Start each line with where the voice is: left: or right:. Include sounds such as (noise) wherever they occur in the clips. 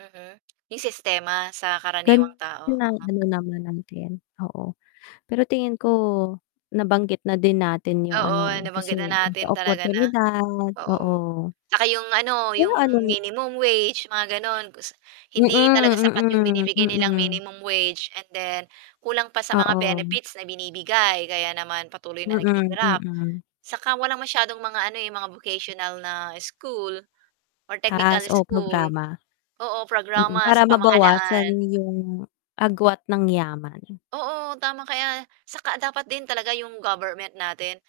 right: Mhm, 'yong sistema sa
left: Gan
right: karaniwang tao,
left: nala
right: uh-huh.
left: nalalaman natin, oo. Pero tingin ko nabanggit na din natin yung ano,
right: Oo,
left: eh, kasi
right: nabanggit na
left: sa
right: natin talaga na
left: oportunidad,
right: oo.
left: oo.
right: Tsaka 'yong ano
left: Eh,
right: 'yong
left: ano
right: minimum wage mga gano'n kus
left: Mm,
right: hindi talaga sapat 'yong
left: mm,
right: binibigay nilang
left: mm.
right: minimum wage and then kulang pa sa mga
left: Oo.
right: benefits na binibigay kaya naman patuloy na
left: Mm,
right: naghihirap.
left: mm.
right: Saka walang masyadong mga ano eh, mga vocational na school or technical
left: Taas o
right: school.
left: programa?
right: Oo,
left: Mm,
right: programa sa
left: para mabawasan
right: pamahalaan.
left: yung agwat ng yaman.
right: Oo tama kaya saka dapat din talaga 'yong government natin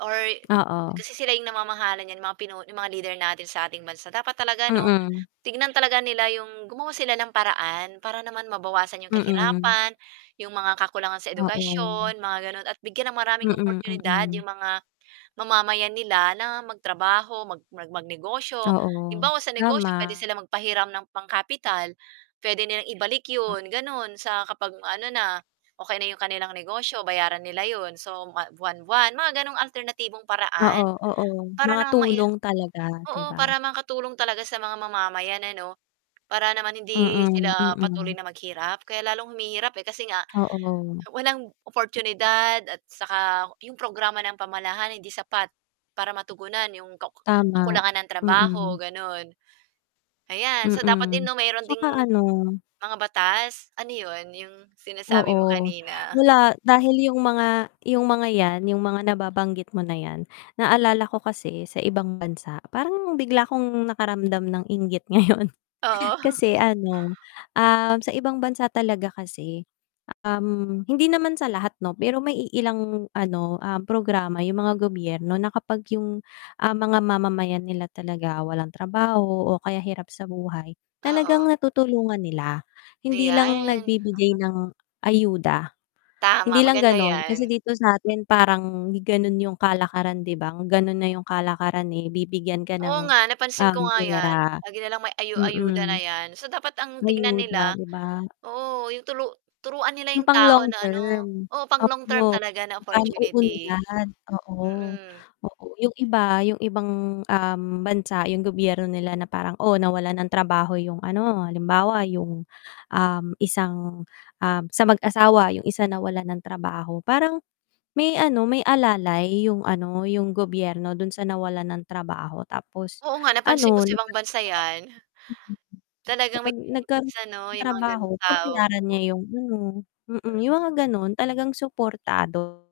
right: or
left: Oo.
right: kasi sila 'yong namamahala niyan mga pinu 'yong mga leader natin sa ating bansa dapat talaga ano
left: Mm.
right: tignan talaga nila 'yong gumawa sila ng paraan para naman mabawasan 'yong
left: Mm.
right: kahirapan, 'yong mga kakulangan sa
left: Oo.
right: edukasyon mga gano'n at bigyan ng maraming
left: Mm,
right: oportunidad
left: mm.
right: 'yong mga mamamayan nila na magtrabaho mag mag mag-negosyo.
left: Oo,
right: Halimbawa sa negosyo
left: tama.
right: pwede silang magpahiram ng pangkapital pwede nilang ibalik
left: Ah.
right: yun ganun sa kapag ano na okey na 'yong kanilang negosyo bayaran nila yun. So buwa buwan-buwan mga ganong alternatibong paraan
left: Oo, oo.
right: para
left: Mga
right: naman mai
left: tulong talaga, di
right: Oo,
left: ba?
right: para makatulong talaga sa mga ma mamayan na ano para naman hindi
left: Mm,
right: sila patuloy
left: mm.
right: na maghirap kaya lalong humihirap eh, kasi nga
left: Oo.
right: walang oportunidad at saka 'yong programa ng pamahalaan hindi sapat para matugunan 'yong kaku
left: Tama,
right: kakulangan ng trabaho
left: mm.
right: gano'n, ayan. So dapat din
left: Mm,
right: no meron ding
left: tsaka ano
right: mga batas Ano yun, yung
left: Oo.
right: sinasabi mo kanina?
left: Wala. Dahil yung mga yung mga yan yung mga nababanggit mo na yan, naalala ko kasi sa ibang bansa parang bigla kong nakaramdam ng inggit ngayon.
right: Oo. (chuckles)
left: Kasi ano, ah, sa ibang bansa talaga kasi, um, hindi naman sa lahat no, pero may iilang ano, um, programa yung mga gobyerno na kapag yung, ah, mga mamamayan nila talaga walang trabaho o kaya hirap sa buhay
right: Oo.
left: talagang natutulungan nila hindi lang
right: Ayan,
left: nagbibigay
right: mhm.
left: ng ayuda, hindi
right: Tama
left: lang
right: maganda
left: ganon.
right: 'yan.
left: Kasi dito satin parang ganon yung kalakaran di ba ganun na yung kalakaran, eh, bibigyan ka
right: Oo
left: ng,
right: nga napansin
left: um,
right: ko nga 'yan.
left: pera.
right: Lagi na lang may ayo-ayuda na
left: Mm.
right: 'yan. So dapat ang tignan nila
left: Ayuda, di ba?
right: oo, 'yong tulu turuan nila
left: Yung
right: 'yong
left: pang
right: tao
left: long
right: na ano,
left: term.
right: oo, pang
left: Ap
right: long-term
left: oh.
right: talaga na
left: Magkano o
right: opportunity.
left: binigyan. Oo,
right: Mm.
left: oo yung iba, yung ibang, um, bansa yung gobyerno nila na parang, oh nawalan ng trabaho yung ano, halimbawa yung, um, isang, ah, sa mag-asawa yung isa nawalan ng trabaho, parang may ano may alalay yung ano, yung gobyerno dun sa nawalan ng trabaho tapos
right: Oo nga napansin ko
left: ano
right: sa ibang bansa yan.
left: (unintelligible)
right: Talagang
left: kapag
right: may
left: nagkaroon
right: benefits ano
left: ng
right: yung mga
left: trabaho
right: ganung tao.
left: babayaran niya yung ano, mm, yung mga ganon talagang suportado.